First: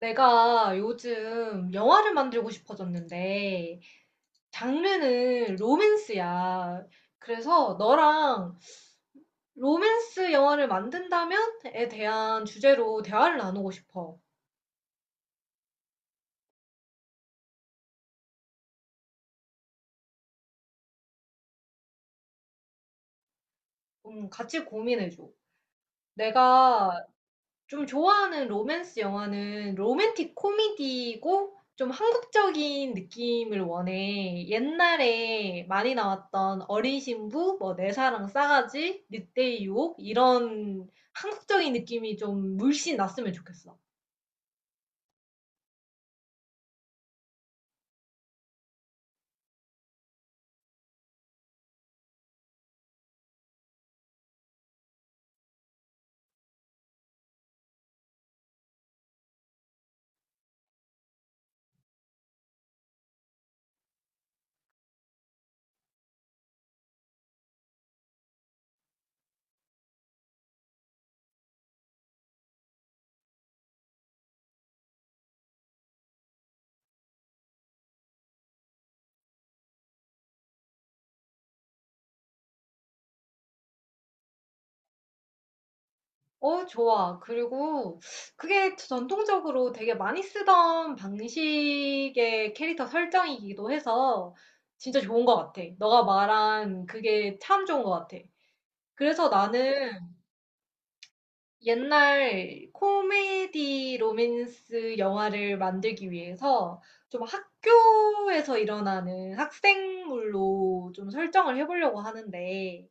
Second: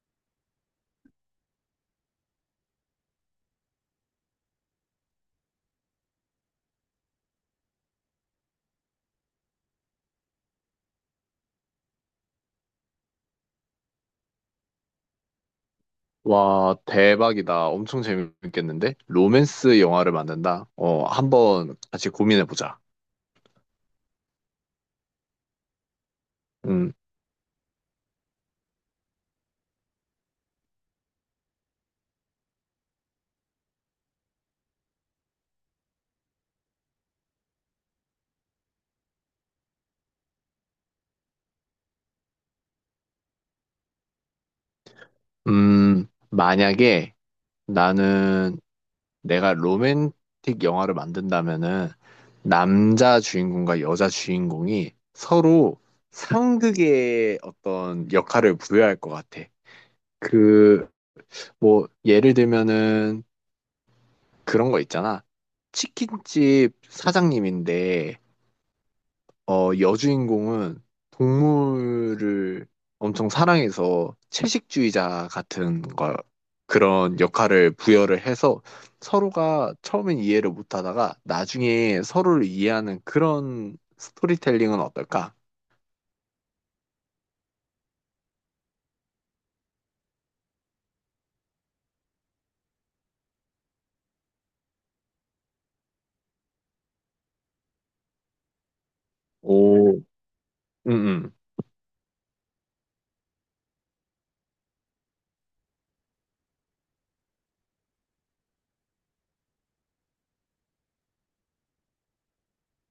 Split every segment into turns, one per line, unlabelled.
내가 요즘 영화를 만들고 싶어졌는데, 장르는 로맨스야. 그래서 너랑 로맨스 영화를 만든다면에 대한 주제로 대화를 나누고 싶어.
와, 대박이다. 엄청 재밌겠는데? 로맨스 영화를 만든다? 한번 같이 고민해보자.
좀 같이 고민해줘.
음,
내가 좀 좋아하는 로맨스 영화는 로맨틱 코미디고 좀 한국적인 느낌을 원해. 옛날에 많이 나왔던 어린 신부, 뭐 내 사랑 싸가지, 늑대의 유혹 이런 한국적인 느낌이 좀 물씬 났으면 좋겠어.
만약에 나는 내가 로맨틱 영화를 만든다면은 남자 주인공과 여자 주인공이 서로 상극의 어떤 역할을 부여할 것 같아. 그, 뭐, 예를 들면은 그런 거 있잖아. 치킨집 사장님인데 여주인공은 동물을 엄청 사랑해서 채식주의자 같은 걸, 그런 역할을 부여를 해서 서로가 처음엔 이해를 못 하다가 나중에 서로를 이해하는 그런 스토리텔링은 어떨까?
어, 좋아. 그리고 그게 전통적으로 되게 많이 쓰던 방식의 캐릭터 설정이기도 해서 진짜 좋은 것 같아. 너가 말한 그게 참 좋은 것 같아. 그래서
오,
나는
응, 응.
옛날 코미디 로맨스 영화를 만들기 위해서 좀 학교에서 일어나는 학생물로 좀 설정을 해 보려고 하는데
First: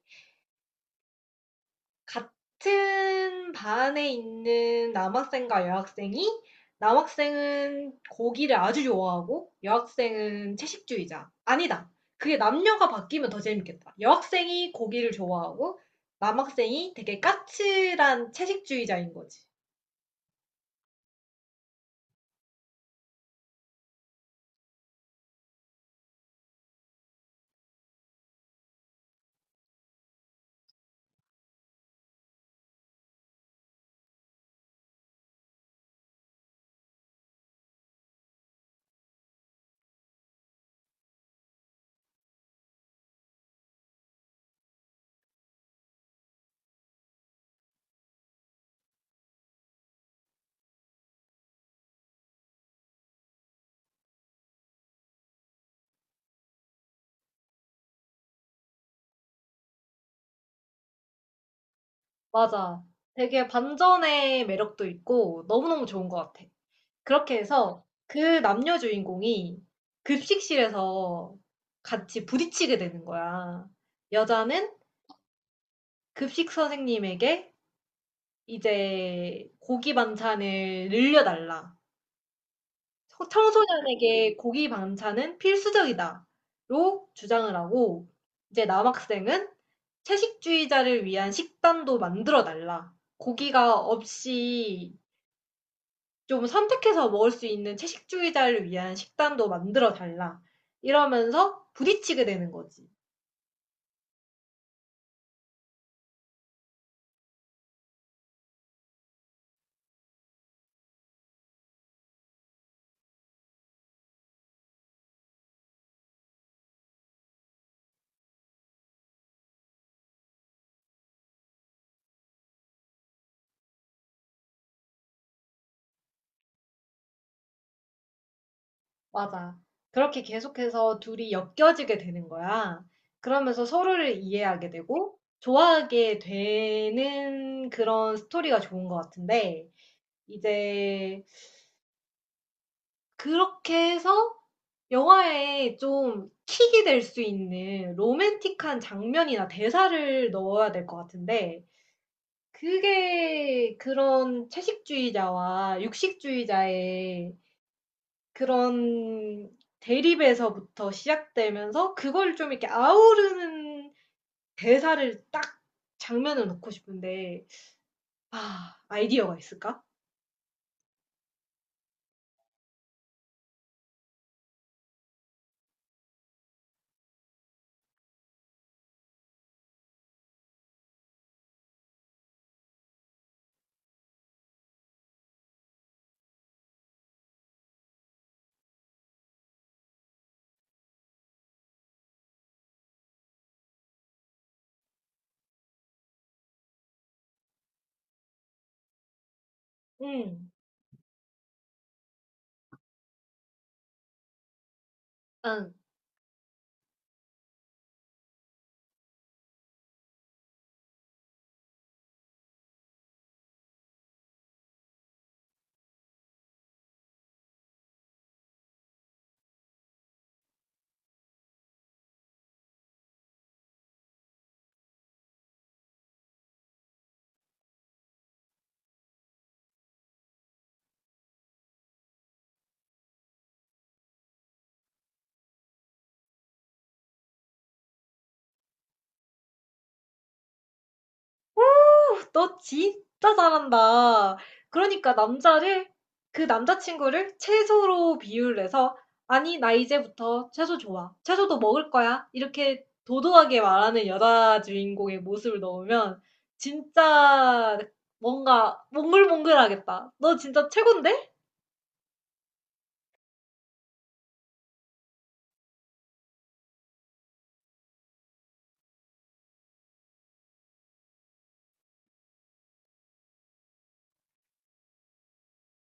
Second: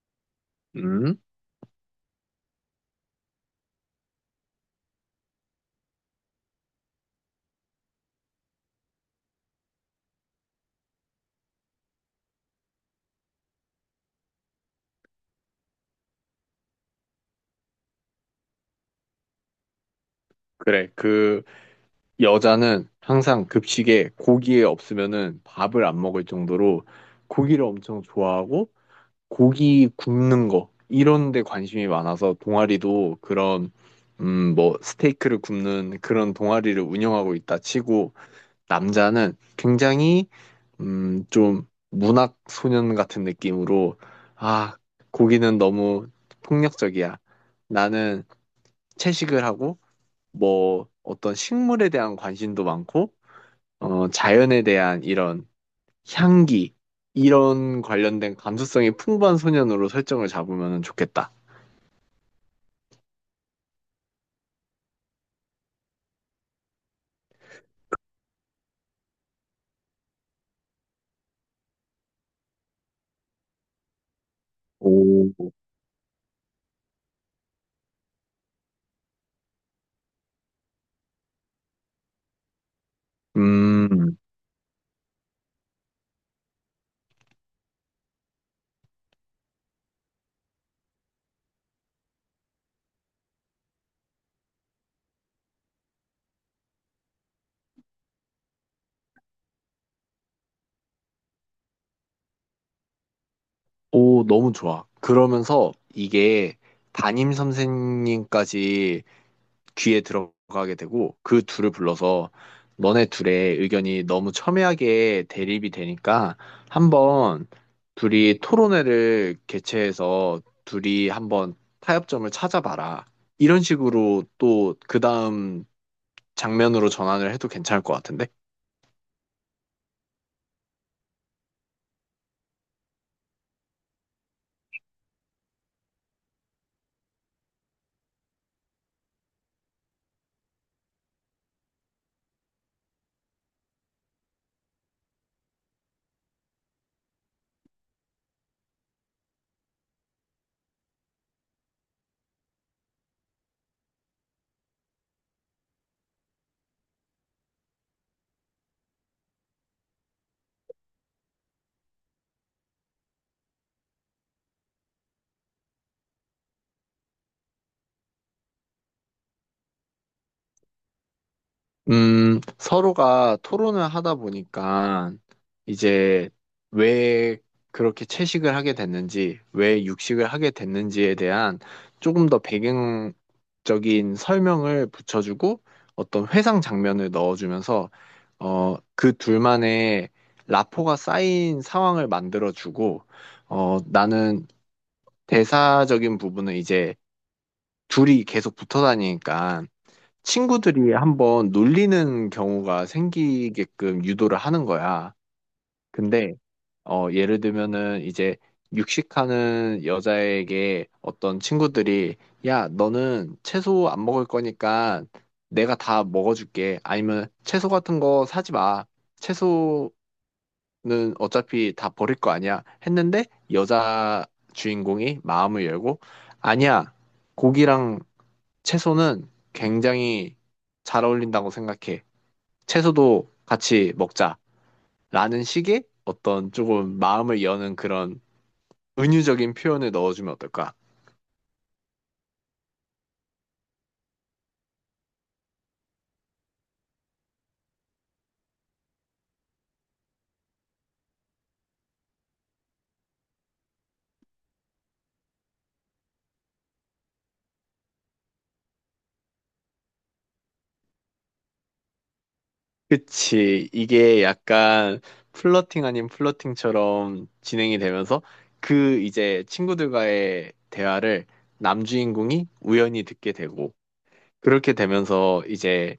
응,
같은 반에 있는 남학생과 여학생이 남학생은 고기를 아주 좋아하고 여학생은 채식주의자. 아니다. 그게 남녀가 바뀌면 더 재밌겠다. 여학생이 고기를 좋아하고 남학생이 되게 까칠한 채식주의자인 거지.
그래. 여자는 항상 급식에 고기에 없으면은 밥을 안 먹을 정도로 고기를 엄청 좋아하고 고기 굽는 거 이런 데 관심이 많아서 동아리도 그런 뭐 스테이크를 굽는 그런 동아리를 운영하고 있다 치고 남자는 굉장히 좀 문학 소년 같은 느낌으로 아 고기는 너무 폭력적이야. 나는 채식을 하고 뭐 어떤 식물에 대한 관심도 많고 자연에 대한 이런 향기 이런 관련된 감수성이 풍부한 소년으로 설정을 잡으면 좋겠다.
맞아. 되게 반전의 매력도 있고 너무너무 좋은 것 같아. 그렇게 해서 그 남녀 주인공이 급식실에서 같이 부딪히게 되는 거야. 여자는
오,
급식 선생님에게 이제 고기 반찬을 늘려달라.
음,
청소년에게 고기 반찬은 필수적이다로 주장을 하고 이제 남학생은 채식주의자를 위한 식단도 만들어 달라. 고기가 없이 좀 선택해서 먹을 수 있는 채식주의자를 위한 식단도 만들어 달라. 이러면서 부딪히게 되는 거지.
오, 너무 좋아. 그러면서 이게 담임 선생님까지 귀에 들어가게 되고 그 둘을 불러서 너네 둘의 의견이 너무 첨예하게 대립이 되니까 한번 둘이 토론회를 개최해서 둘이 한번 타협점을 찾아봐라. 이런 식으로 또 그 다음 장면으로 전환을 해도 괜찮을 것 같은데?
맞아. 그렇게 계속해서 둘이 엮여지게 되는 거야. 그러면서 서로를 이해하게 되고 좋아하게 되는 그런 스토리가 좋은 것 같은데, 이제 그렇게 해서 영화에 좀 킥이 될 수 있는 로맨틱한 장면이나 대사를 넣어야 될 것 같은데, 그게 그런 채식주의자와 육식주의자의 그런 대립에서부터 시작되면서 그걸 좀 이렇게 아우르는 대사를 딱 장면을 넣고 싶은데 아, 아이디어가 있을까?
서로가 토론을 하다 보니까 이제 왜 그렇게 채식을 하게 됐는지, 왜 육식을 하게 됐는지에 대한 조금 더 배경적인 설명을 붙여주고 어떤 회상 장면을 넣어주면서 그 둘만의 라포가 쌓인 상황을 만들어주고 나는 대사적인 부분은 이제 둘이 계속 붙어 다니니까
응.
친구들이 한번 놀리는 경우가 생기게끔 유도를 하는 거야.
아,
근데 예를 들면은 이제 육식하는 여자에게 어떤 친구들이 야, 너는 채소 안 먹을 거니까 내가 다 먹어줄게. 아니면 채소 같은 거 사지 마. 채소는 어차피 다 버릴 거 아니야. 했는데 여자 주인공이 마음을 열고 아니야. 고기랑 채소는 굉장히 잘 어울린다고 생각해. 채소도 같이 먹자. 라는 식의 어떤 조금 마음을 여는 그런 은유적인 표현을 넣어주면 어떨까?
너 진짜 잘한다. 그러니까 남자를 그 남자친구를 채소로 비유를 해서 "아니 나 이제부터 채소 좋아. 채소도 먹을 거야." 이렇게 도도하게 말하는 여자 주인공의 모습을 넣으면 진짜 뭔가 몽글몽글하겠다. 너 진짜 최곤데?
그치. 이게 약간 플러팅 아닌 플러팅처럼 진행이 되면서 그 이제 친구들과의 대화를 남주인공이 우연히 듣게 되고 그렇게 되면서 이제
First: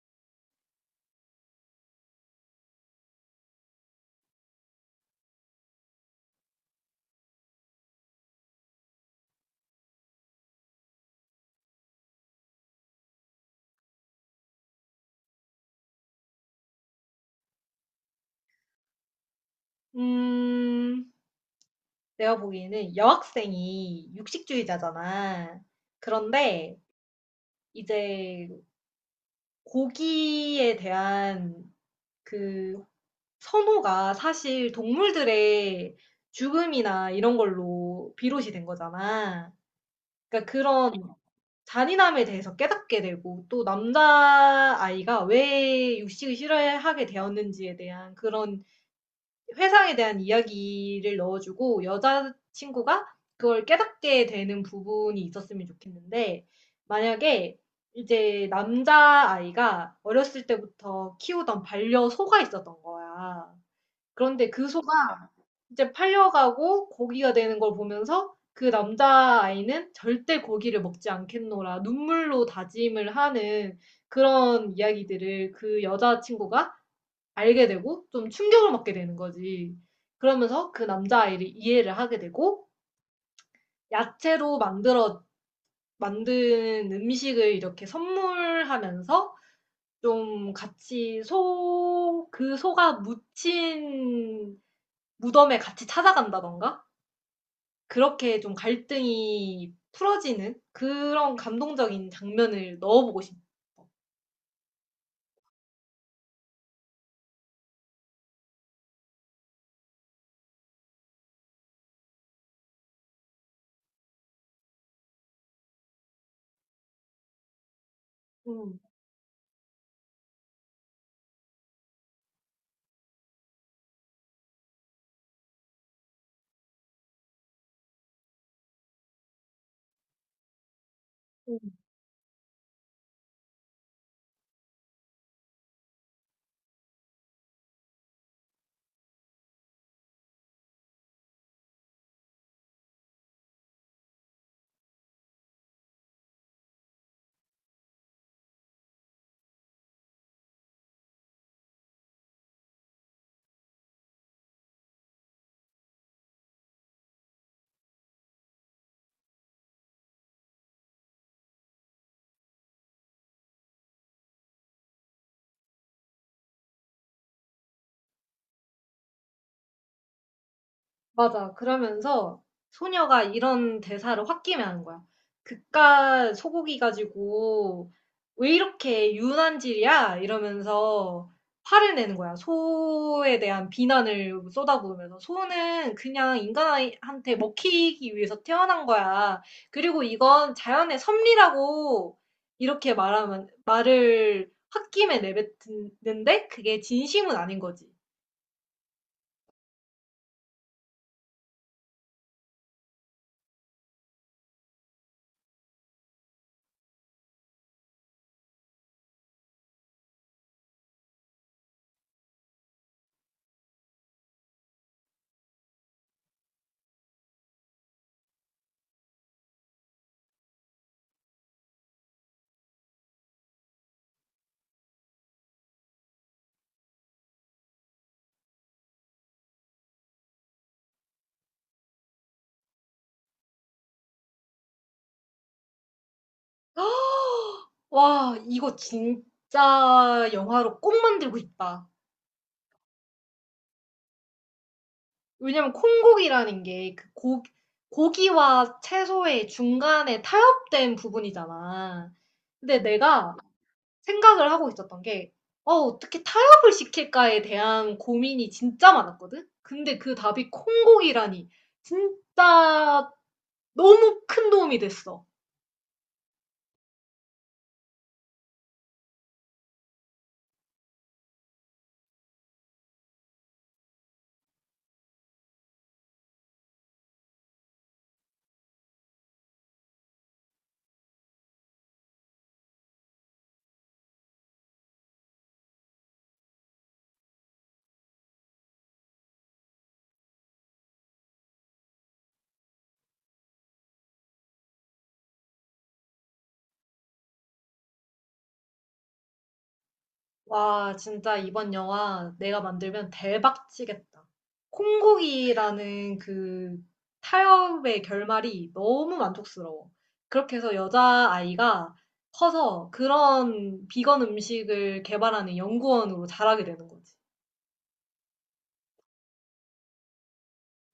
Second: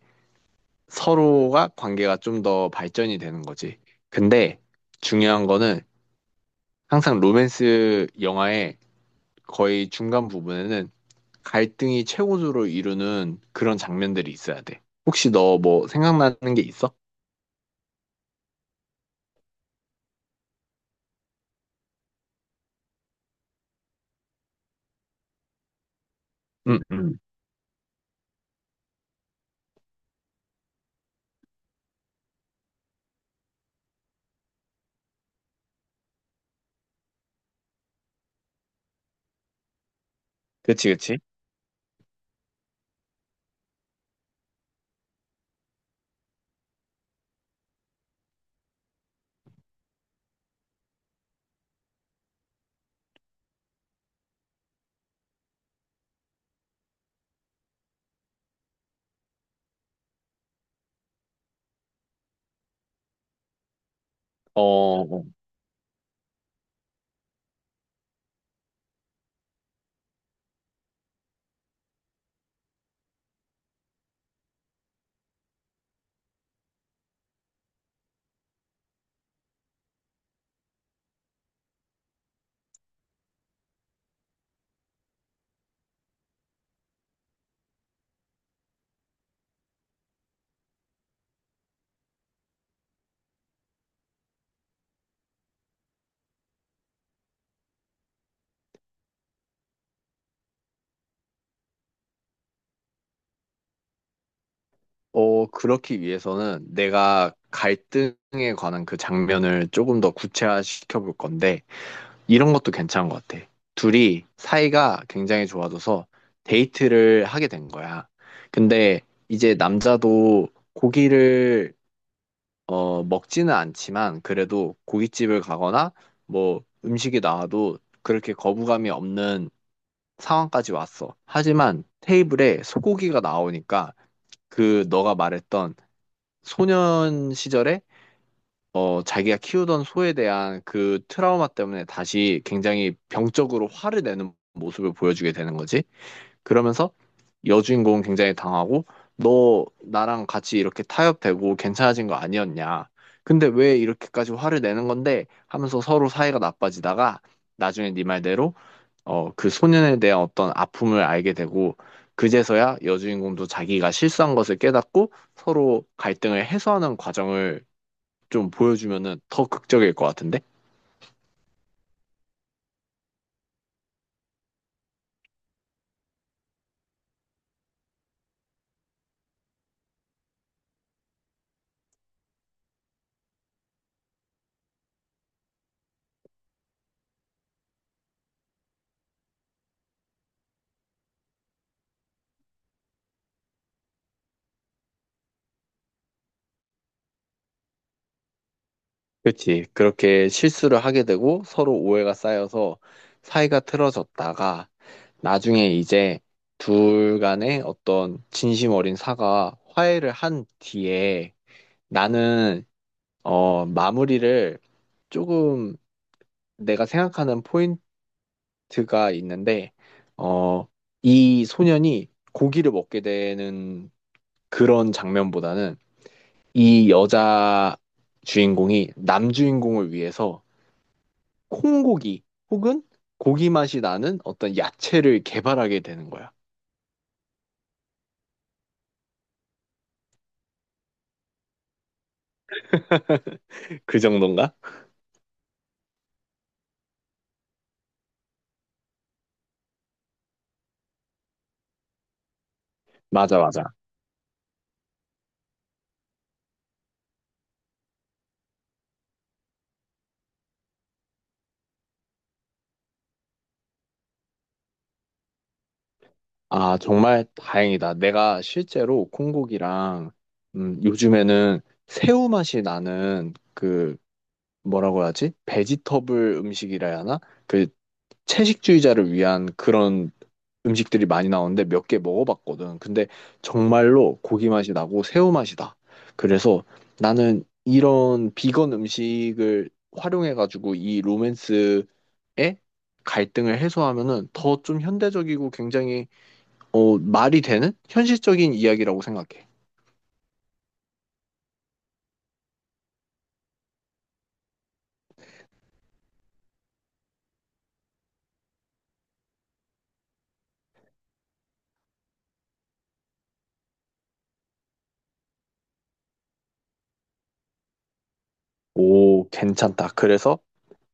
서로가 관계가 좀 더 발전이 되는 거지. 근데 중요한 거는 항상 로맨스 영화의 거의 중간 부분에는 갈등이 최고조로 이루는 그런 장면들이 있어야 돼. 혹시 너 뭐 생각나는 게 있어?
음. 내가 보기에는 여학생이 육식주의자잖아. 그런데
응, 응.
이제 고기에 대한 그 선호가 사실 동물들의 죽음이나 이런 걸로 비롯이 된 거잖아. 그러니까
그치,
그런
그치.
잔인함에 대해서 깨닫게 되고 또 남자아이가 왜 육식을 싫어하게 되었는지에 대한 그런 회상에 대한 이야기를 넣어주고 여자친구가 그걸 깨닫게 되는 부분이 있었으면 좋겠는데 만약에 이제 남자아이가 어렸을 때부터 키우던 반려소가 있었던 거야. 그런데
어,
그
어,
소가 이제 팔려가고 고기가 되는 걸 보면서 그 남자아이는 '절대 고기를 먹지 않겠노라.' 눈물로 다짐을 하는 그런 이야기들을 그 여자친구가 알게 되고 좀 충격을 먹게 되는 거지. 그러면서 그 남자아이를 이해를 하게 되고 야채로 만들어 만든 음식을 이렇게 선물하면서 좀 같이 소 그 소가 묻힌 무덤에 같이 찾아간다던가 그렇게 좀 갈등이 풀어지는 그런 감동적인 장면을 넣어보고 싶어.
그렇기 위해서는 내가 갈등에 관한 그 장면을 조금 더 구체화시켜 볼 건데, 이런 것도 괜찮은 것 같아. 둘이 사이가 굉장히 좋아져서 데이트를 하게 된 거야.
음.
근데 이제 남자도 고기를 먹지는 않지만 그래도 고깃집을 가거나 뭐 음식이 나와도 그렇게 거부감이 없는 상황까지 왔어.
음.
하지만 테이블에 소고기가 나오니까 그 너가 말했던 소년 시절에 자기가 키우던 소에 대한 그 트라우마 때문에 다시 굉장히 병적으로 화를 내는 모습을 보여주게 되는 거지. 그러면서 여주인공은 굉장히 당하고 너 나랑 같이 이렇게 타협되고 괜찮아진 거 아니었냐? 근데 왜 이렇게까지 화를 내는 건데? 하면서 서로 사이가 나빠지다가 나중에 네 말대로 그 소년에 대한 어떤 아픔을 알게 되고 그제서야 여주인공도 자기가 실수한 것을 깨닫고 서로 갈등을 해소하는 과정을 좀 보여주면은 더 극적일 것 같은데?
맞아. 그러면서 소녀가 이런 대사를 홧김에하는 거야. "그깟 소고기 가지고 왜 이렇게 유난질이야?" 이러면서 화를 내는 거야. 소에 대한 비난을 쏟아부으면서. "소는 그냥 인간한테 먹히기 위해서 태어난 거야. 그리고 이건 자연의 섭리라고." 이렇게 말하면 말을 홧김에 내뱉는데 그게 진심은 아닌 거지.
그렇지. 그렇게 실수를 하게 되고 서로 오해가 쌓여서 사이가 틀어졌다가 나중에 이제 둘 간의 어떤 진심 어린 사과, 화해를 한 뒤에 나는 마무리를 조금 내가 생각하는 포인트가 있는데 어, 이 소년이 고기를 먹게 되는 그런 장면보다는 이 여자 주인공이 남 주인공을 위해서 콩고기 혹은 고기 맛이 나는 어떤 야채를 개발하게 되는 거야.
와 이거 진짜 영화로 꼭 만들고 싶다.
그 정도인가?
왜냐면 콩고기라는 게 그 고 고기와 채소의 중간에 타협된 부분이잖아. 근데 내가
맞아, 맞아.
생각을 하고 있었던 게 '어 어떻게 타협을 시킬까.'에 대한 고민이 진짜 많았거든. 근데 그 답이 콩고기라니 진짜 너무 큰 도움이 됐어.
아, 정말 다행이다. 내가 실제로 콩고기랑 요즘에는 새우 맛이 나는 그 뭐라고 하지? 베지터블 음식이라 해야 하나? 그 채식주의자를 위한 그런 음식들이 많이 나오는데 몇 개 먹어봤거든. 근데 정말로 고기 맛이 나고 새우 맛이 나. 그래서 나는 이런 비건 음식을 활용해가지고 이 로맨스의 갈등을 해소하면은 더 좀 현대적이고 굉장히 말이 되는 현실적인 이야기라고 생각해.
와, 진짜 이번 영화 내가 만들면 대박 치겠다. 콩고기라는 그 타협의 결말이 너무 만족스러워. 그렇게 해서 여자아이가 커서 그런 비건 음식을 개발하는 연구원으로 자라게 되는 거지.
오, 괜찮다. 그래서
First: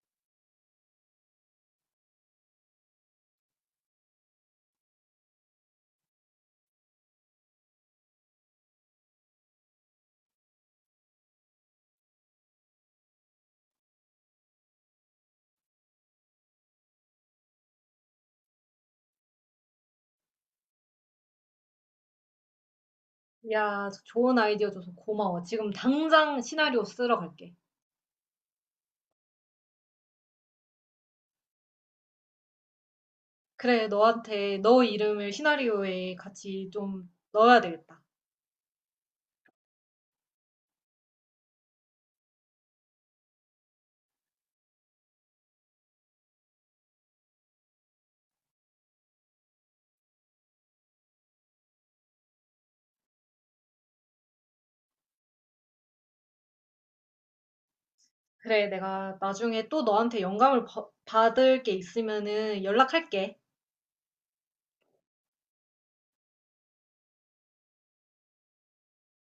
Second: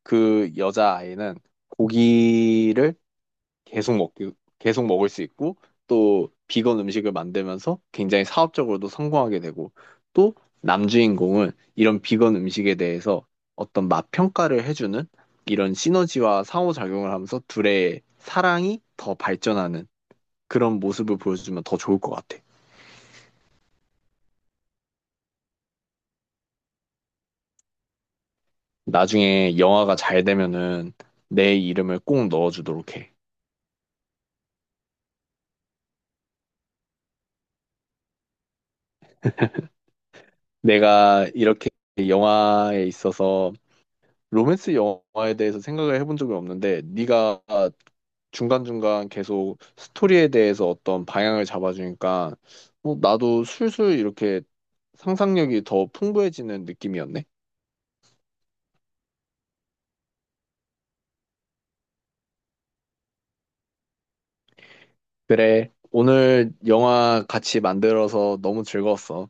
그 여자아이는 고기를 계속 먹기, 계속 먹을 수 있고, 또 비건 음식을 만들면서 굉장히 사업적으로도 성공하게 되고, 또 남주인공은 이런 비건 음식에 대해서 어떤 맛 평가를 해주는 이런 시너지와 상호작용을 하면서 둘의 사랑이 더 발전하는 그런 모습을 보여주면 더 좋을 것 같아.
야, 좋은 아이디어 줘서 고마워. 지금 당장 시나리오 쓰러 갈게.
나중에 영화가 잘 되면은 내 이름을 꼭 넣어주도록 해.
그래, 너한테 너 이름을 시나리오에 같이 좀 넣어야 되겠다.
내가 이렇게 영화에 있어서 로맨스 영화에 대해서 생각을 해본 적이 없는데 네가 중간중간 계속 스토리에 대해서 어떤 방향을 잡아주니까 나도 술술 이렇게 상상력이 더 풍부해지는 느낌이었네.
그래, 내가 나중에 또 너한테 영감을 받을 게 있으면은 연락할게.
그래, 오늘 영화 같이 만들어서 너무 즐거웠어.